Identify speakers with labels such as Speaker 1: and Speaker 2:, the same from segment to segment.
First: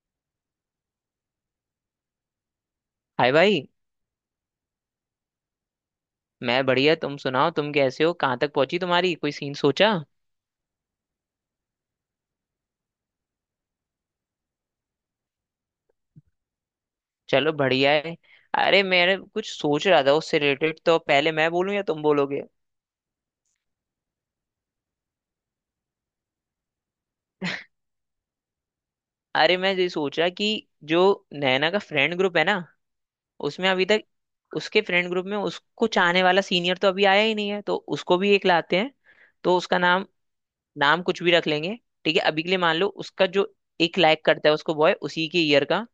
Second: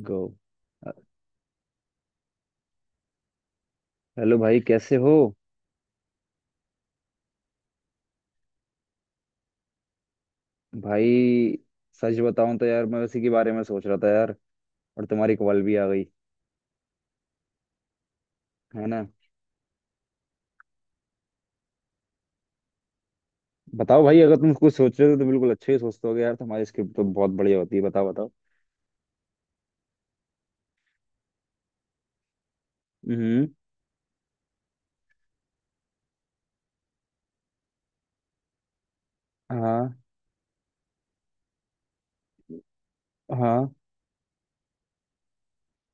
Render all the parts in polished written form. Speaker 1: गो अ-
Speaker 2: हाय भाई।
Speaker 1: हेलो भाई, कैसे हो?
Speaker 2: मैं बढ़िया, तुम सुनाओ, तुम कैसे हो? कहाँ तक पहुंची, तुम्हारी कोई सीन सोचा?
Speaker 1: भाई, सच बताऊं तो यार, मैं उसी के बारे में सोच रहा था यार। और तुम्हारी कॉल भी आ गई।
Speaker 2: चलो बढ़िया है। अरे
Speaker 1: है ना।
Speaker 2: मैंने कुछ सोच रहा था उससे रिलेटेड, तो पहले मैं बोलूं या तुम बोलोगे?
Speaker 1: बताओ भाई, अगर तुम कुछ सोच रहे हो तो बिल्कुल अच्छे ही सोचते होगे यार, तुम्हारी स्क्रिप्ट तो बहुत बढ़िया होती है। बताओ बताओ।
Speaker 2: अरे मैं ये सोच रहा कि जो नैना का फ्रेंड ग्रुप है ना,
Speaker 1: हम्म।
Speaker 2: उसमें अभी तक उसके फ्रेंड ग्रुप में उसको चाहने वाला सीनियर तो अभी आया ही नहीं है, तो उसको भी एक लाते हैं। तो उसका
Speaker 1: हाँ।
Speaker 2: नाम नाम कुछ भी रख लेंगे। ठीक है, अभी के लिए मान लो उसका जो
Speaker 1: हाँ,
Speaker 2: एक लाइक करता है उसको बॉय, उसी के ईयर का।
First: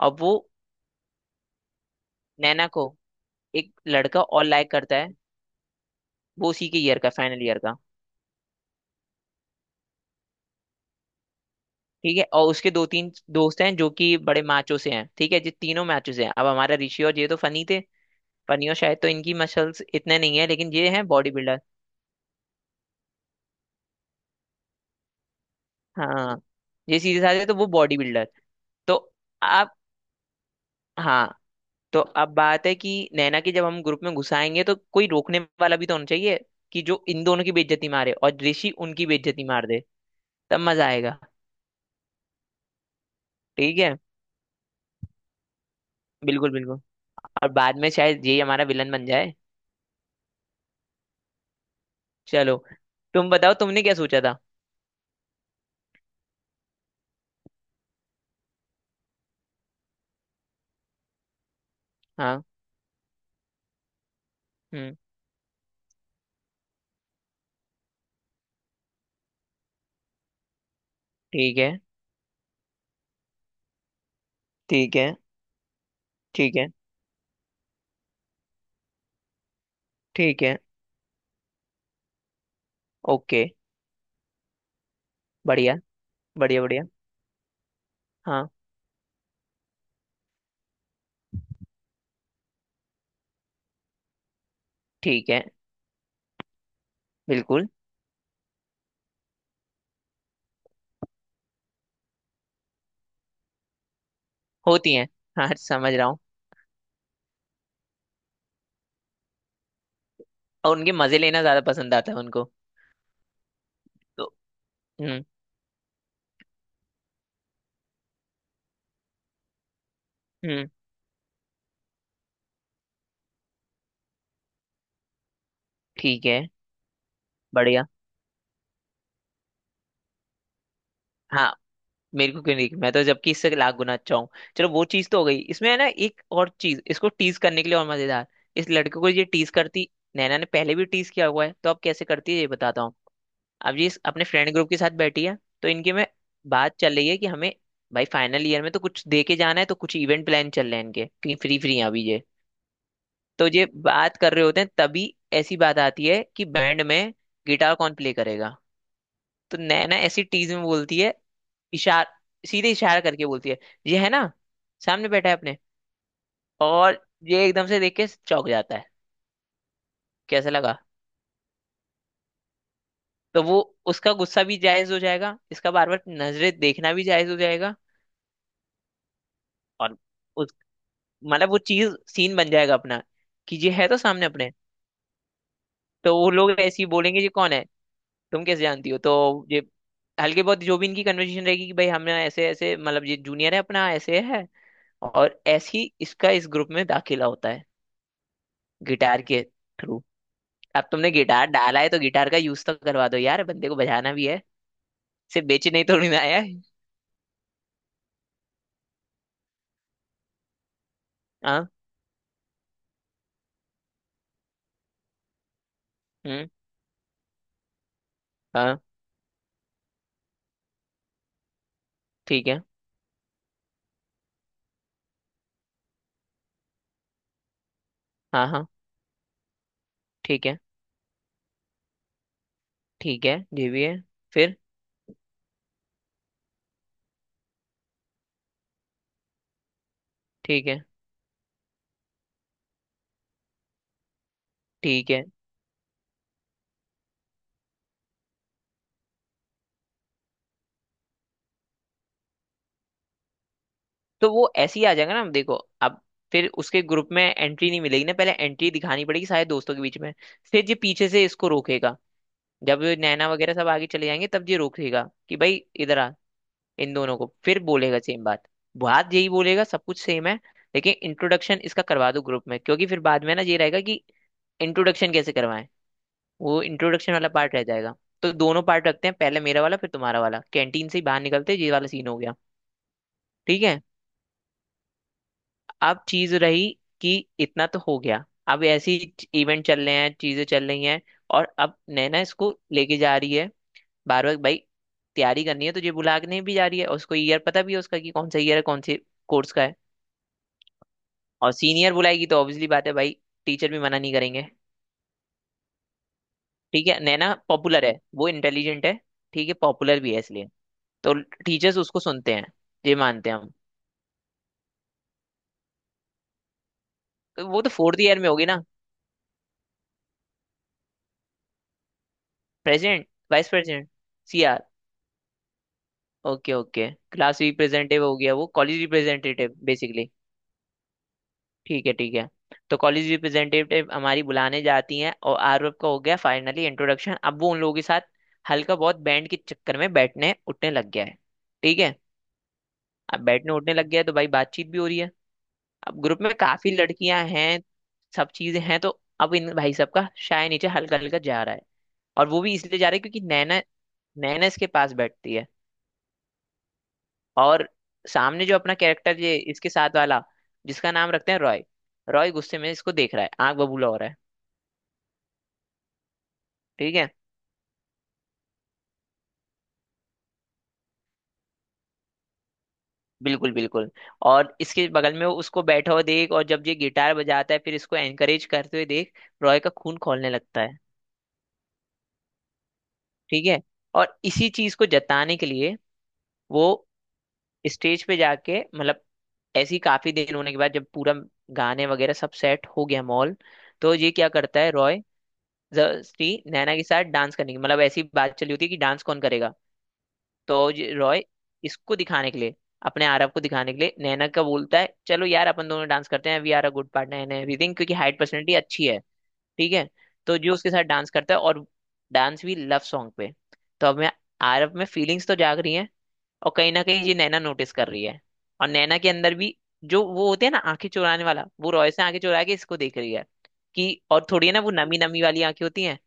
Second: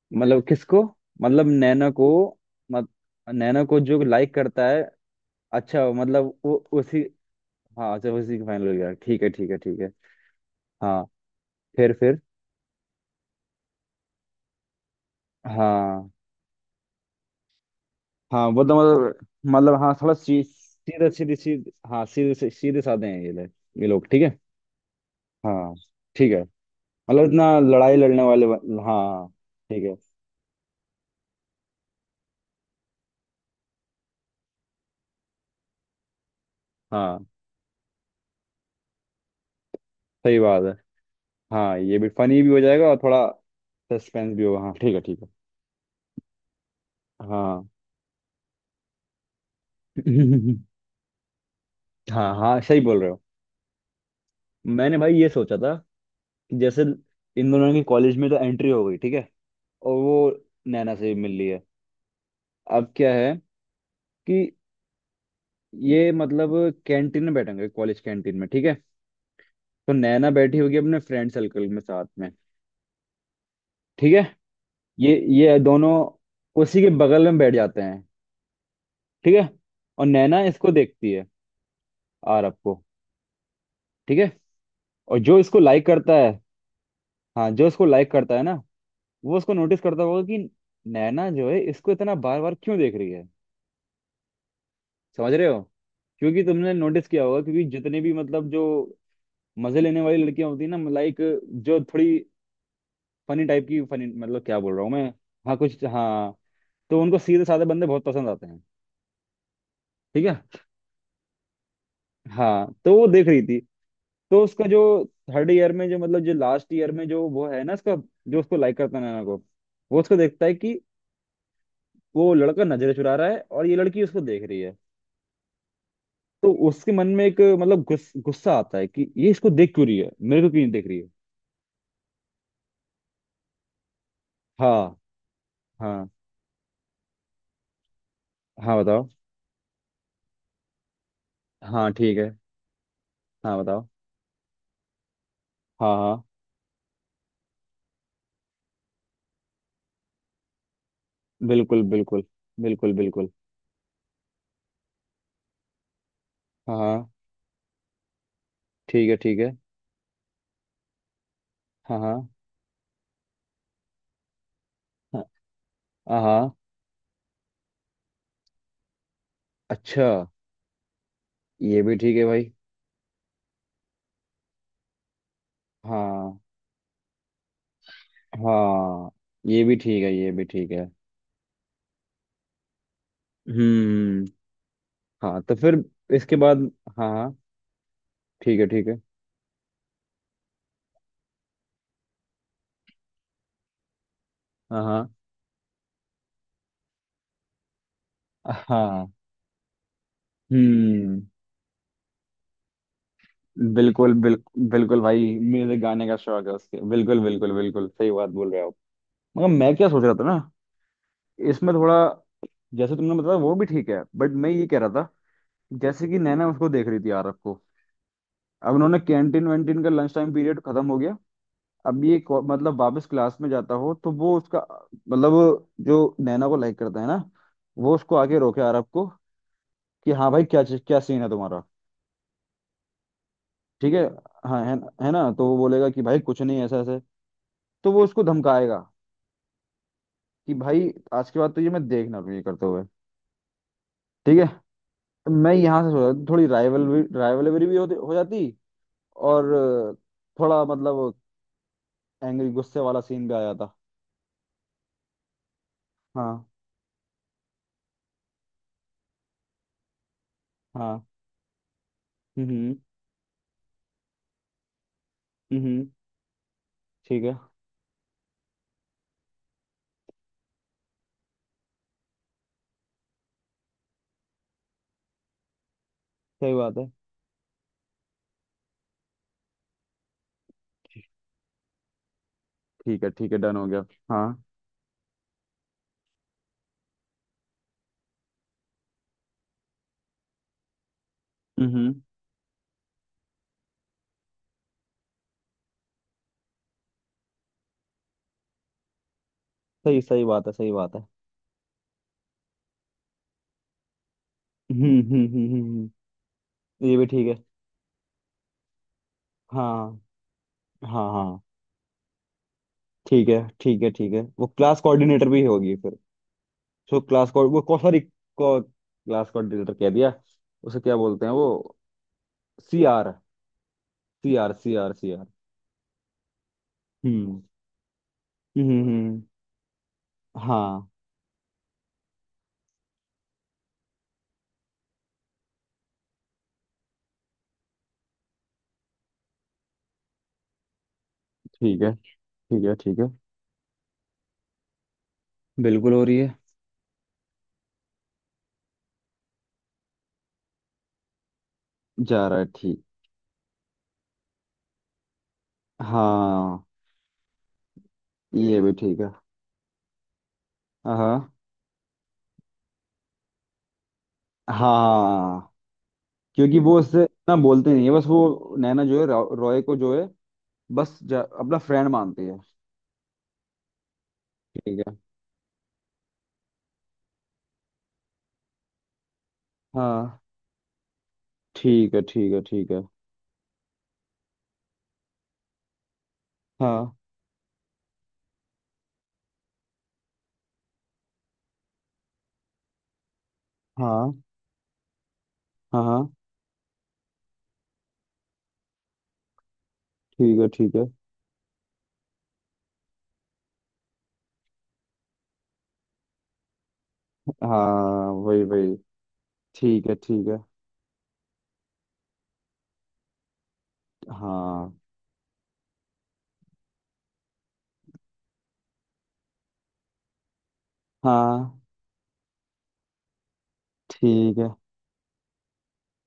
Speaker 2: और वो
Speaker 1: मतलब किसको? मतलब नैना को?
Speaker 2: नैना को
Speaker 1: मत नैना
Speaker 2: एक
Speaker 1: को जो
Speaker 2: लड़का
Speaker 1: लाइक
Speaker 2: और
Speaker 1: करता
Speaker 2: लाइक
Speaker 1: है?
Speaker 2: करता है।
Speaker 1: अच्छा, मतलब
Speaker 2: वो
Speaker 1: वो।
Speaker 2: उसी के ईयर
Speaker 1: उसी
Speaker 2: का, फाइनल ईयर का।
Speaker 1: हाँ, अच्छा, उसी का फाइनल हो गया। ठीक है ठीक है ठीक है। हाँ। फिर
Speaker 2: ठीक
Speaker 1: फिर।
Speaker 2: है, और उसके दो तीन दोस्त हैं जो कि बड़े मैचों से हैं। ठीक है, ये तीनों
Speaker 1: हाँ
Speaker 2: मैचों से हैं। अब हमारा ऋषि और ये तो फनी थे,
Speaker 1: हाँ, वो
Speaker 2: फनी। और
Speaker 1: तो
Speaker 2: शायद तो
Speaker 1: मतलब।
Speaker 2: इनकी
Speaker 1: मतलब
Speaker 2: मसल्स
Speaker 1: हाँ, थोड़ा
Speaker 2: इतने नहीं
Speaker 1: सी,
Speaker 2: है, लेकिन ये हैं
Speaker 1: सीधे
Speaker 2: बॉडी
Speaker 1: सीधे
Speaker 2: बिल्डर।
Speaker 1: सीधे हाँ, सीधे साधे हैं ये लोग। ये लोग ठीक है। हाँ। ठीक है।
Speaker 2: हाँ, ये सीधे
Speaker 1: मतलब
Speaker 2: साधे तो
Speaker 1: इतना
Speaker 2: वो
Speaker 1: लड़ाई
Speaker 2: बॉडी
Speaker 1: लड़ने
Speaker 2: बिल्डर।
Speaker 1: वाले बन-
Speaker 2: तो
Speaker 1: हाँ।
Speaker 2: आप।
Speaker 1: ठीक है।
Speaker 2: हाँ, तो अब बात है कि नैना के जब हम ग्रुप में घुसाएंगे तो कोई रोकने वाला भी तो होना चाहिए कि जो इन
Speaker 1: हाँ,
Speaker 2: दोनों की बेइज्जती मारे और ऋषि उनकी बेइज्जती मार दे,
Speaker 1: सही
Speaker 2: तब
Speaker 1: बात है।
Speaker 2: मजा आएगा।
Speaker 1: हाँ, ये भी फनी भी हो जाएगा और थोड़ा
Speaker 2: ठीक है।
Speaker 1: सस्पेंस भी होगा। हाँ ठीक है ठीक है।
Speaker 2: बिल्कुल बिल्कुल। और
Speaker 1: हाँ।
Speaker 2: बाद में शायद ये हमारा विलन बन जाए।
Speaker 1: हाँ
Speaker 2: चलो,
Speaker 1: हाँ, सही बोल रहे हो।
Speaker 2: तुम बताओ तुमने क्या सोचा था।
Speaker 1: मैंने भाई ये सोचा था कि जैसे इन दोनों की कॉलेज में तो एंट्री हो गई, ठीक है, और वो नैना से भी मिल रही है।
Speaker 2: हाँ।
Speaker 1: अब क्या है कि
Speaker 2: हम्म।
Speaker 1: ये मतलब कैंटीन में बैठेंगे, कॉलेज कैंटीन में, ठीक है। तो नैना बैठी होगी अपने फ्रेंड
Speaker 2: ठीक
Speaker 1: सर्कल
Speaker 2: है,
Speaker 1: में साथ में। ठीक है।
Speaker 2: ठीक
Speaker 1: ये
Speaker 2: है,
Speaker 1: ये दोनों
Speaker 2: ठीक है।
Speaker 1: उसी के बगल में बैठ जाते हैं। ठीक है। और नैना
Speaker 2: ठीक है।
Speaker 1: इसको देखती है, आरव को।
Speaker 2: ओके।
Speaker 1: ठीक है। और जो इसको
Speaker 2: बढ़िया।
Speaker 1: लाइक करता है।
Speaker 2: बढ़िया बढ़िया।
Speaker 1: हाँ, जो इसको लाइक करता है
Speaker 2: हाँ।
Speaker 1: ना, वो उसको नोटिस करता होगा कि नैना जो है इसको इतना बार बार क्यों देख रही है।
Speaker 2: ठीक
Speaker 1: समझ
Speaker 2: है।
Speaker 1: रहे हो? क्योंकि तुमने नोटिस किया होगा, क्योंकि
Speaker 2: बिल्कुल।
Speaker 1: जितने भी मतलब जो मजे लेने वाली लड़कियां होती है ना, लाइक, जो थोड़ी फनी टाइप की, फनी मतलब क्या बोल रहा हूँ
Speaker 2: होती
Speaker 1: मैं।
Speaker 2: हैं। हाँ,
Speaker 1: हाँ कुछ
Speaker 2: समझ रहा हूँ।
Speaker 1: हाँ। तो उनको सीधे साधे बंदे बहुत पसंद आते हैं। ठीक है।
Speaker 2: और उनके मजे लेना ज्यादा पसंद आता है उनको।
Speaker 1: हाँ, तो वो देख रही थी।
Speaker 2: तो।
Speaker 1: तो उसका जो
Speaker 2: हम्म।
Speaker 1: थर्ड ईयर में जो मतलब जो लास्ट ईयर में जो वो है ना इसका, जो उसको लाइक करता है नैना को, वो उसको देखता है
Speaker 2: हम्म।
Speaker 1: कि वो लड़का नजरें चुरा रहा है और ये लड़की उसको देख रही है।
Speaker 2: ठीक है।
Speaker 1: तो उसके मन में एक मतलब
Speaker 2: बढ़िया।
Speaker 1: गुस्सा आता है कि ये इसको देख क्यों रही है, मेरे को क्यों नहीं देख रही है।
Speaker 2: हाँ, मेरे को क्यों नहीं, मैं तो जबकि इससे लाख गुना अच्छा हूँ। चलो, वो
Speaker 1: हाँ।
Speaker 2: चीज तो हो गई, इसमें है ना
Speaker 1: हाँ।
Speaker 2: एक और चीज इसको टीज करने के लिए और मजेदार। इस
Speaker 1: हाँ
Speaker 2: लड़के
Speaker 1: बताओ।
Speaker 2: को ये टीज करती। नैना ने पहले भी टीज किया हुआ है तो अब
Speaker 1: हाँ
Speaker 2: कैसे
Speaker 1: ठीक है।
Speaker 2: करती है ये बताता हूँ।
Speaker 1: हाँ
Speaker 2: अब
Speaker 1: बताओ।
Speaker 2: ये अपने फ्रेंड ग्रुप के साथ बैठी है। तो इनके
Speaker 1: हाँ।
Speaker 2: में
Speaker 1: हाँ।
Speaker 2: बात चल रही है कि हमें भाई फाइनल ईयर में तो कुछ दे के जाना है, तो कुछ इवेंट प्लान चल रहे हैं इनके, क्योंकि फ्री फ्री
Speaker 1: बिल्कुल
Speaker 2: हैं अभी ये।
Speaker 1: बिल्कुल। बिल्कुल बिल्कुल।
Speaker 2: तो ये बात कर रहे होते हैं तभी ऐसी बात आती है कि
Speaker 1: हाँ।
Speaker 2: बैंड
Speaker 1: हाँ
Speaker 2: में गिटार कौन प्ले करेगा।
Speaker 1: ठीक है ठीक है।
Speaker 2: तो नैना ऐसी टीज में बोलती है,
Speaker 1: हाँ
Speaker 2: इशार
Speaker 1: हाँ।
Speaker 2: सीधे इशारा करके बोलती है, ये है ना, सामने
Speaker 1: हाँ।
Speaker 2: बैठा है अपने।
Speaker 1: हाँ। हाँ।
Speaker 2: और ये एकदम से देख के चौंक जाता है।
Speaker 1: अच्छा।
Speaker 2: कैसा लगा?
Speaker 1: ये भी ठीक है भाई।
Speaker 2: तो वो उसका गुस्सा भी जायज हो जाएगा, इसका बार बार
Speaker 1: हाँ।
Speaker 2: नजरें देखना भी जायज हो जाएगा।
Speaker 1: हाँ, ये भी
Speaker 2: और
Speaker 1: ठीक है ये भी ठीक है।
Speaker 2: मतलब वो चीज सीन बन जाएगा अपना कि ये है तो
Speaker 1: हम्म।
Speaker 2: सामने अपने।
Speaker 1: हाँ, तो फिर।
Speaker 2: तो वो
Speaker 1: इसके
Speaker 2: लोग
Speaker 1: बाद।
Speaker 2: ऐसे ही
Speaker 1: हाँ
Speaker 2: बोलेंगे ये
Speaker 1: हाँ।
Speaker 2: कौन है, तुम
Speaker 1: ठीक
Speaker 2: कैसे
Speaker 1: है ठीक
Speaker 2: जानती
Speaker 1: है।
Speaker 2: हो। तो ये हल्के बहुत जो भी इनकी कन्वर्सेशन रहेगी कि भाई हमने ऐसे ऐसे मतलब ये जूनियर है अपना, ऐसे है।
Speaker 1: हाँ। हाँ।
Speaker 2: और ऐसे ही इसका इस ग्रुप में दाखिला होता है
Speaker 1: हाँ।
Speaker 2: गिटार के थ्रू। अब तुमने
Speaker 1: हम्म।
Speaker 2: गिटार डाला है तो गिटार का यूज तो करवा दो यार, बंदे को बजाना
Speaker 1: बिल्कुल
Speaker 2: भी है,
Speaker 1: बिल्कुल बिल्कुल भाई,
Speaker 2: सिर्फ
Speaker 1: मुझे
Speaker 2: बेचने ही
Speaker 1: गाने
Speaker 2: थोड़ी
Speaker 1: का
Speaker 2: ना आया
Speaker 1: शौक है
Speaker 2: है।
Speaker 1: उसके। बिल्कुल बिल्कुल बिल्कुल, सही बात बोल रहे हो आप। मगर मैं क्या सोच रहा था ना।
Speaker 2: हाँ।
Speaker 1: इसमें थोड़ा, जैसे तुमने बताया वो भी ठीक है, बट मैं ये कह रहा था, जैसे कि नैना
Speaker 2: हम्म।
Speaker 1: उसको देख रही थी, आरव को। अब
Speaker 2: हाँ।
Speaker 1: उन्होंने कैंटीन वैंटीन का लंच टाइम पीरियड खत्म हो गया। अब
Speaker 2: ठीक है।
Speaker 1: मतलब वापस क्लास में जाता हो तो वो उसका, मतलब जो नैना को लाइक करता है ना, वो उसको आके
Speaker 2: हाँ
Speaker 1: रोके
Speaker 2: हाँ।
Speaker 1: आरव को कि हाँ भाई,
Speaker 2: ठीक है,
Speaker 1: क्या सीन है तुम्हारा।
Speaker 2: ठीक है, ये भी
Speaker 1: ठीक
Speaker 2: है।
Speaker 1: है।
Speaker 2: फिर।
Speaker 1: हाँ है। है ना, तो वो बोलेगा कि भाई कुछ नहीं, ऐसा ऐसे। तो वो उसको धमकाएगा कि
Speaker 2: ठीक है,
Speaker 1: भाई आज के बाद तो ये मैं देख ना लूं ये करते हुए। ठीक है।
Speaker 2: ठीक है।
Speaker 1: मैं यहाँ से सोचा था, थोड़ी राइवलरी भी हो जाती। और थोड़ा मतलब एंग्री गुस्से वाला सीन भी आ जाता।
Speaker 2: तो वो ऐसे ही आ जाएगा ना, देखो। अब
Speaker 1: हाँ
Speaker 2: फिर उसके ग्रुप में एंट्री नहीं मिलेगी ना, पहले एंट्री दिखानी पड़ेगी सारे दोस्तों के बीच में। फिर ये
Speaker 1: हाँ।
Speaker 2: पीछे से इसको रोकेगा,
Speaker 1: हम्म
Speaker 2: जब ये नैना वगैरह सब आगे चले जाएंगे तब ये रोकेगा कि भाई
Speaker 1: हम्म।
Speaker 2: इधर आ। इन दोनों
Speaker 1: ठीक
Speaker 2: को
Speaker 1: है।
Speaker 2: फिर बोलेगा सेम बात, बात यही बोलेगा, सब कुछ सेम है। लेकिन इंट्रोडक्शन इसका करवा दो ग्रुप में, क्योंकि फिर बाद में ना ये रहेगा कि इंट्रोडक्शन कैसे करवाएं,
Speaker 1: सही
Speaker 2: वो
Speaker 1: बात है।
Speaker 2: इंट्रोडक्शन वाला पार्ट रह जाएगा। तो दोनों पार्ट रखते हैं, पहले मेरा वाला फिर तुम्हारा वाला, कैंटीन से ही बाहर निकलते ही ये वाला सीन हो गया।
Speaker 1: ठीक है ठीक है, डन
Speaker 2: ठीक
Speaker 1: हो
Speaker 2: है।
Speaker 1: गया। हाँ।
Speaker 2: अब चीज रही कि इतना तो हो गया, अब ऐसी इवेंट चल रहे हैं, चीजें चल रही हैं। और अब
Speaker 1: हम्म।
Speaker 2: नैना इसको लेके जा रही है बार बार, भाई तैयारी करनी है, तो ये बुला के नहीं भी जा रही है, और उसको ईयर पता भी है उसका कि कौन सा ईयर है, कौन से कोर्स का है।
Speaker 1: सही सही बात है, सही बात है।
Speaker 2: और सीनियर बुलाएगी तो ऑब्वियसली बात है भाई, टीचर भी मना नहीं करेंगे।
Speaker 1: हम्म।
Speaker 2: ठीक
Speaker 1: ये
Speaker 2: है,
Speaker 1: भी ठीक
Speaker 2: नैना
Speaker 1: है।
Speaker 2: पॉपुलर है, वो इंटेलिजेंट है। ठीक है, पॉपुलर
Speaker 1: हाँ
Speaker 2: भी है इसलिए
Speaker 1: हाँ।
Speaker 2: तो
Speaker 1: हाँ।
Speaker 2: टीचर्स उसको सुनते हैं, ये
Speaker 1: ठीक
Speaker 2: मानते हैं
Speaker 1: है
Speaker 2: हम।
Speaker 1: ठीक है ठीक है, वो क्लास कोऑर्डिनेटर भी होगी फिर। सो क्लास
Speaker 2: तो
Speaker 1: को
Speaker 2: वो तो
Speaker 1: वो सॉरी,
Speaker 2: फोर्थ ईयर में होगी ना।
Speaker 1: क्लास कोऑर्डिनेटर कह दिया, उसे क्या बोलते हैं वो। C
Speaker 2: president,
Speaker 1: R.
Speaker 2: Vice
Speaker 1: C R
Speaker 2: president.
Speaker 1: C R C R.
Speaker 2: Okay okay,
Speaker 1: hmm.
Speaker 2: Class representative हो गया, वो कॉलेज
Speaker 1: हम्म।
Speaker 2: Representative basically.
Speaker 1: हाँ।
Speaker 2: ठीक है, ठीक है। तो कॉलेज रिप्रेजेंटेटिव हमारी बुलाने जाती हैं, और आरव का हो गया फाइनली इंट्रोडक्शन। अब वो उन लोगों के साथ हल्का बहुत बैंड के चक्कर में बैठने उठने लग गया है। ठीक
Speaker 1: ठीक है
Speaker 2: है।
Speaker 1: ठीक है। ठीक है।
Speaker 2: अब बैठने उठने लग गया है तो भाई बातचीत भी हो रही है।
Speaker 1: बिल्कुल
Speaker 2: अब
Speaker 1: हो रही
Speaker 2: ग्रुप में
Speaker 1: है।
Speaker 2: काफी लड़कियां हैं, सब चीजें हैं, तो अब इन भाई सब का शाय नीचे हल्का हल्का जा रहा है।
Speaker 1: जा
Speaker 2: और
Speaker 1: रहा
Speaker 2: वो
Speaker 1: है,
Speaker 2: भी इसलिए
Speaker 1: ठीक।
Speaker 2: जा रहा है क्योंकि नैना नैना इसके पास बैठती है।
Speaker 1: हाँ,
Speaker 2: और सामने जो
Speaker 1: ये भी
Speaker 2: अपना
Speaker 1: ठीक है।
Speaker 2: कैरेक्टर ये इसके साथ वाला, जिसका नाम
Speaker 1: हाँ
Speaker 2: रखते हैं रॉय। रॉय गुस्से में इसको देख रहा है, आंख बबूला हो रहा है।
Speaker 1: हाँ, क्योंकि वो
Speaker 2: ठीक
Speaker 1: उससे
Speaker 2: है।
Speaker 1: इतना बोलते नहीं है, बस वो नैना जो है रॉय को जो है अपना फ्रेंड मानती है।
Speaker 2: बिल्कुल बिल्कुल। और
Speaker 1: ठीक
Speaker 2: इसके
Speaker 1: है।
Speaker 2: बगल में वो उसको बैठा हुआ देख, और जब ये गिटार बजाता है फिर इसको एनकरेज करते हुए देख, रॉय का खून
Speaker 1: हाँ।
Speaker 2: खौलने लगता है।
Speaker 1: ठीक है ठीक है ठीक है।
Speaker 2: ठीक है। और इसी चीज को जताने के लिए वो
Speaker 1: हाँ
Speaker 2: स्टेज पे जाके, मतलब ऐसी काफी देर होने के बाद, जब पूरा गाने वगैरह सब सेट हो गया मॉल, तो ये
Speaker 1: हाँ।
Speaker 2: क्या करता है रॉय,
Speaker 1: हाँ। हाँ।
Speaker 2: जबरदस्ती नैना के साथ डांस करने की, मतलब ऐसी बात चली होती है कि डांस कौन करेगा।
Speaker 1: ठीक है
Speaker 2: तो
Speaker 1: ठीक है।
Speaker 2: ये रॉय इसको दिखाने के लिए, अपने आरव को दिखाने के लिए, नैना का बोलता है चलो यार अपन दोनों डांस करते हैं, we are a good partner and everything, क्योंकि
Speaker 1: हाँ
Speaker 2: हाइट
Speaker 1: वही
Speaker 2: पर्सनैलिटी
Speaker 1: वही।
Speaker 2: अच्छी है। ठीक
Speaker 1: ठीक
Speaker 2: है।
Speaker 1: है ठीक
Speaker 2: तो
Speaker 1: है।
Speaker 2: जो उसके साथ डांस करता है, और डांस भी लव सॉन्ग पे। तो अब मैं आरव
Speaker 1: हाँ
Speaker 2: में फीलिंग्स तो जाग रही हैं, और कहीं ना कहीं ये नैना नोटिस कर रही है। और नैना के अंदर भी, जो वो होते हैं ना आंखें चुराने वाला,
Speaker 1: हाँ।
Speaker 2: वो रॉय से आंखें चुरा के इसको देख रही है कि, और
Speaker 1: ठीक
Speaker 2: थोड़ी
Speaker 1: है।
Speaker 2: है ना वो नमी नमी वाली आंखें होती हैं।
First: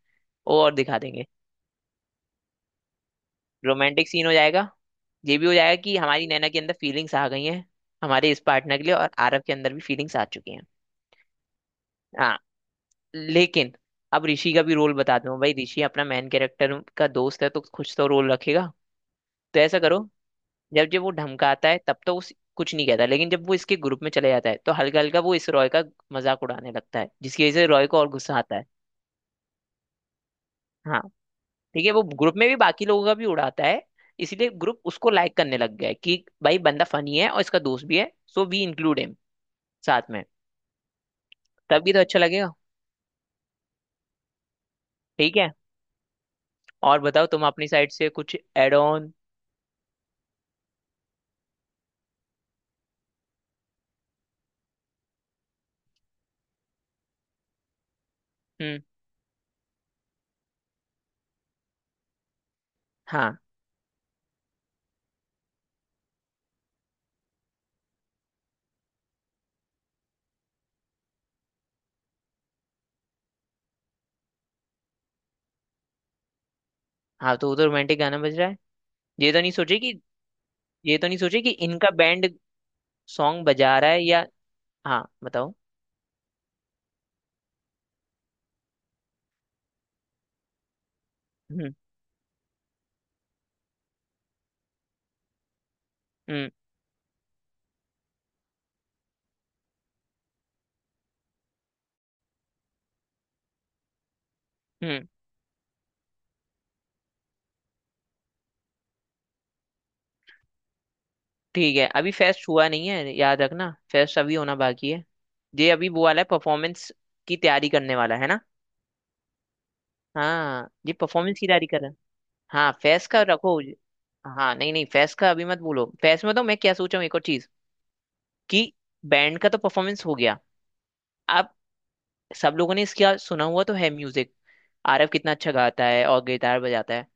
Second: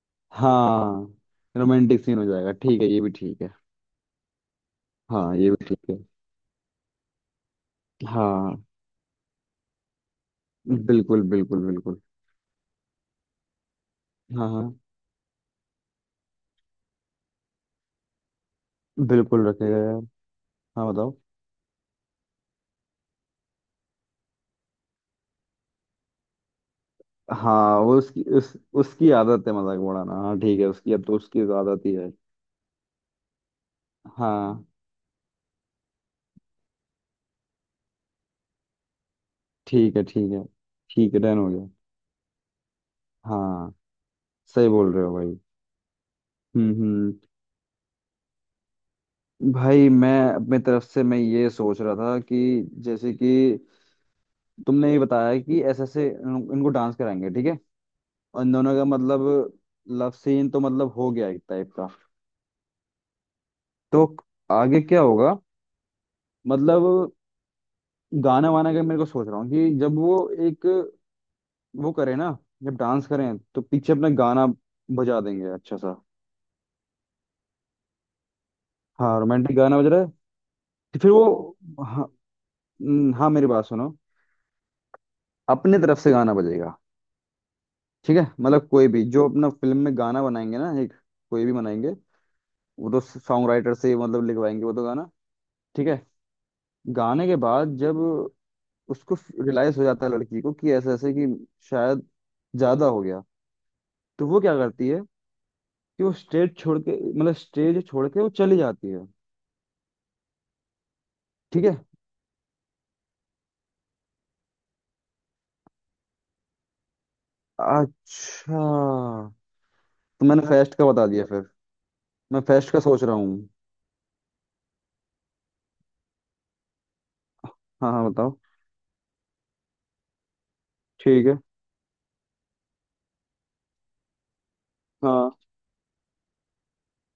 Speaker 2: और दिखा
Speaker 1: हाँ,
Speaker 2: देंगे
Speaker 1: रोमांटिक सीन हो जाएगा ठीक है, ये भी ठीक है।
Speaker 2: रोमांटिक सीन हो जाएगा।
Speaker 1: हाँ,
Speaker 2: ये भी
Speaker 1: ये
Speaker 2: हो
Speaker 1: भी ठीक
Speaker 2: जाएगा कि
Speaker 1: है।
Speaker 2: हमारी नैना के अंदर फीलिंग्स आ गई हैं हमारे इस
Speaker 1: हाँ,
Speaker 2: पार्टनर के लिए, और आरव के अंदर भी फीलिंग्स आ चुकी हैं।
Speaker 1: बिल्कुल बिल्कुल बिल्कुल।
Speaker 2: हाँ। लेकिन अब
Speaker 1: हाँ
Speaker 2: ऋषि का भी
Speaker 1: हाँ,
Speaker 2: रोल बता दूं भाई, ऋषि अपना मेन कैरेक्टर का दोस्त है तो कुछ तो रोल रखेगा।
Speaker 1: बिल्कुल
Speaker 2: तो
Speaker 1: रखेगा
Speaker 2: ऐसा करो,
Speaker 1: यार। हाँ
Speaker 2: जब जब वो
Speaker 1: बताओ।
Speaker 2: धमकाता है तब तो उस कुछ नहीं कहता, लेकिन जब वो इसके ग्रुप में चले जाता है तो हल्का हल्का वो इस रॉय का मजाक उड़ाने लगता है, जिसकी वजह से
Speaker 1: हाँ,
Speaker 2: रॉय
Speaker 1: वो
Speaker 2: को और
Speaker 1: उसकी,
Speaker 2: गुस्सा
Speaker 1: उस
Speaker 2: आता है।
Speaker 1: उसकी आदत है मजाक उड़ाना, हाँ ठीक है, उसकी
Speaker 2: हाँ,
Speaker 1: अब तो उसकी तो आदत
Speaker 2: ठीक है,
Speaker 1: ही
Speaker 2: वो
Speaker 1: है।
Speaker 2: ग्रुप में भी बाकी लोगों का भी उड़ाता है। इसीलिए
Speaker 1: हाँ।
Speaker 2: ग्रुप उसको लाइक करने लग गया है कि भाई बंदा फनी है, और इसका दोस्त भी है, सो वी इंक्लूड हिम
Speaker 1: ठीक है
Speaker 2: साथ में।
Speaker 1: ठीक है ठीक है, डन हो गया।
Speaker 2: तब भी तो अच्छा लगेगा।
Speaker 1: हाँ। सही बोल रहे हो भाई।
Speaker 2: ठीक है। और
Speaker 1: हम्म।
Speaker 2: बताओ, तुम अपनी साइड से कुछ एड ऑन?
Speaker 1: भाई, मैं अपने तरफ से मैं ये सोच रहा था कि जैसे कि तुमने ये बताया कि ऐसे ऐसे इनको डांस कराएंगे, ठीक है, और इन दोनों
Speaker 2: हम्म।
Speaker 1: का मतलब लव सीन तो मतलब हो गया एक टाइप का।
Speaker 2: हाँ
Speaker 1: तो आगे क्या होगा, मतलब गाना वाना का मेरे को सोच रहा हूँ कि जब वो एक वो करें ना, जब डांस करें तो पीछे अपना गाना बजा देंगे अच्छा सा।
Speaker 2: हाँ, तो उधर रोमांटिक गाना बज रहा है।
Speaker 1: हाँ,
Speaker 2: ये तो नहीं
Speaker 1: रोमांटिक गाना
Speaker 2: सोचे
Speaker 1: बज रहा
Speaker 2: कि
Speaker 1: है।
Speaker 2: ये
Speaker 1: तो
Speaker 2: तो
Speaker 1: फिर
Speaker 2: नहीं सोचे कि
Speaker 1: वो
Speaker 2: इनका
Speaker 1: हाँ,
Speaker 2: बैंड
Speaker 1: हाँ
Speaker 2: सॉन्ग
Speaker 1: मेरी बात
Speaker 2: बजा रहा
Speaker 1: सुनो।
Speaker 2: है या। हाँ बताओ।
Speaker 1: अपने तरफ से गाना बजेगा, ठीक है, मतलब कोई भी जो अपना फिल्म में गाना बनाएंगे ना एक, कोई भी
Speaker 2: हम्म
Speaker 1: बनाएंगे, वो तो सॉन्ग राइटर से मतलब लिखवाएंगे वो तो गाना। ठीक है।
Speaker 2: हम्म
Speaker 1: गाने के बाद जब उसको रियलाइज हो जाता है लड़की को कि ऐसे ऐसे, कि शायद ज्यादा हो गया, तो वो क्या करती है
Speaker 2: हम्म।
Speaker 1: कि वो स्टेज छोड़ के, मतलब स्टेज छोड़ के वो चली जाती है। ठीक है।
Speaker 2: ठीक है, अभी फेस्ट हुआ नहीं है, याद रखना, फेस्ट अभी होना बाकी है। ये अभी वो वाला है, परफॉर्मेंस की तैयारी करने वाला है ना।
Speaker 1: अच्छा। तो मैंने
Speaker 2: हाँ,
Speaker 1: फेस्ट का
Speaker 2: ये
Speaker 1: बता दिया
Speaker 2: परफॉर्मेंस
Speaker 1: फिर,
Speaker 2: की तैयारी कर रहे हैं।
Speaker 1: मैं फेस्ट
Speaker 2: हाँ,
Speaker 1: का सोच
Speaker 2: फैस
Speaker 1: रहा
Speaker 2: का
Speaker 1: हूँ।
Speaker 2: रखो। हाँ, नहीं नहीं, फैस का अभी मत भूलो, फैस में तो मैं क्या सोचा हूँ एक और चीज
Speaker 1: हाँ हाँ बताओ।
Speaker 2: कि बैंड का तो परफॉर्मेंस हो गया।
Speaker 1: ठीक है।
Speaker 2: अब सब लोगों ने इसका सुना हुआ तो है म्यूजिक, आरव कितना
Speaker 1: हाँ
Speaker 2: अच्छा गाता है और गिटार बजाता है।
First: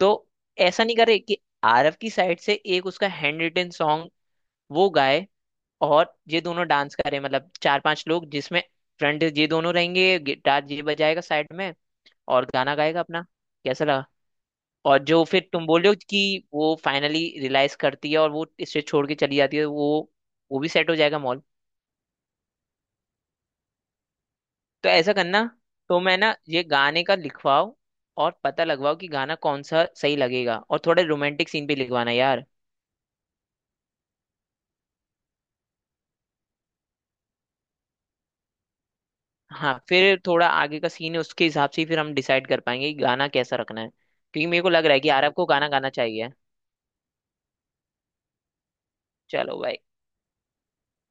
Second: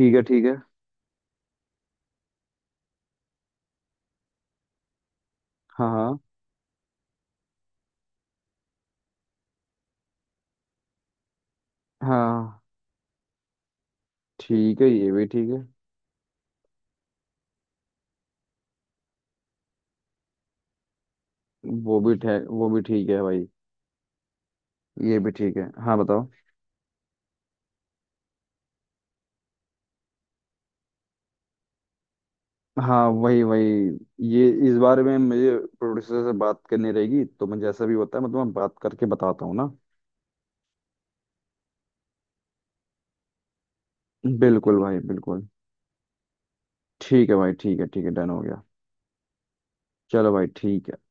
Speaker 2: तो
Speaker 1: है ठीक है।
Speaker 2: ऐसा नहीं करे कि आरव की साइड से एक उसका हैंड रिटन सॉन्ग वो गाए,
Speaker 1: हाँ
Speaker 2: और
Speaker 1: हाँ।
Speaker 2: ये दोनों डांस करें, मतलब चार पांच लोग जिसमें फ्रंट ये दोनों रहेंगे, गिटार ये बजाएगा साइड में, और
Speaker 1: हाँ।
Speaker 2: गाना गाएगा अपना। कैसा?
Speaker 1: ठीक है,
Speaker 2: और
Speaker 1: ये
Speaker 2: जो
Speaker 1: भी
Speaker 2: फिर
Speaker 1: ठीक है।
Speaker 2: तुम बोल रहे हो कि वो फाइनली रियलाइज करती है और वो इसे छोड़ के चली जाती है, वो भी सेट हो जाएगा मॉल।
Speaker 1: वो भी ठीक है भाई।
Speaker 2: तो ऐसा
Speaker 1: ये भी
Speaker 2: करना,
Speaker 1: ठीक है। हाँ
Speaker 2: तो मैं
Speaker 1: बताओ।
Speaker 2: ना ये गाने का लिखवाओ और पता लगवाओ कि गाना कौन सा सही लगेगा, और थोड़े रोमांटिक सीन भी लिखवाना यार।
Speaker 1: हाँ वही वही। ये इस बारे में मुझे प्रोड्यूसर से बात करनी रहेगी, तो मैं जैसा भी होता है मतलब मैं बात करके बताता हूँ ना।
Speaker 2: हाँ, फिर थोड़ा आगे का सीन है, उसके हिसाब से ही फिर हम डिसाइड कर पाएंगे कि गाना कैसा रखना है, क्योंकि मेरे को
Speaker 1: बिल्कुल
Speaker 2: लग रहा
Speaker 1: भाई
Speaker 2: है कि आरव
Speaker 1: बिल्कुल।
Speaker 2: को गाना गाना चाहिए।
Speaker 1: ठीक है भाई, ठीक है ठीक है, डन हो गया।
Speaker 2: चलो भाई।
Speaker 1: चलो भाई ठीक है।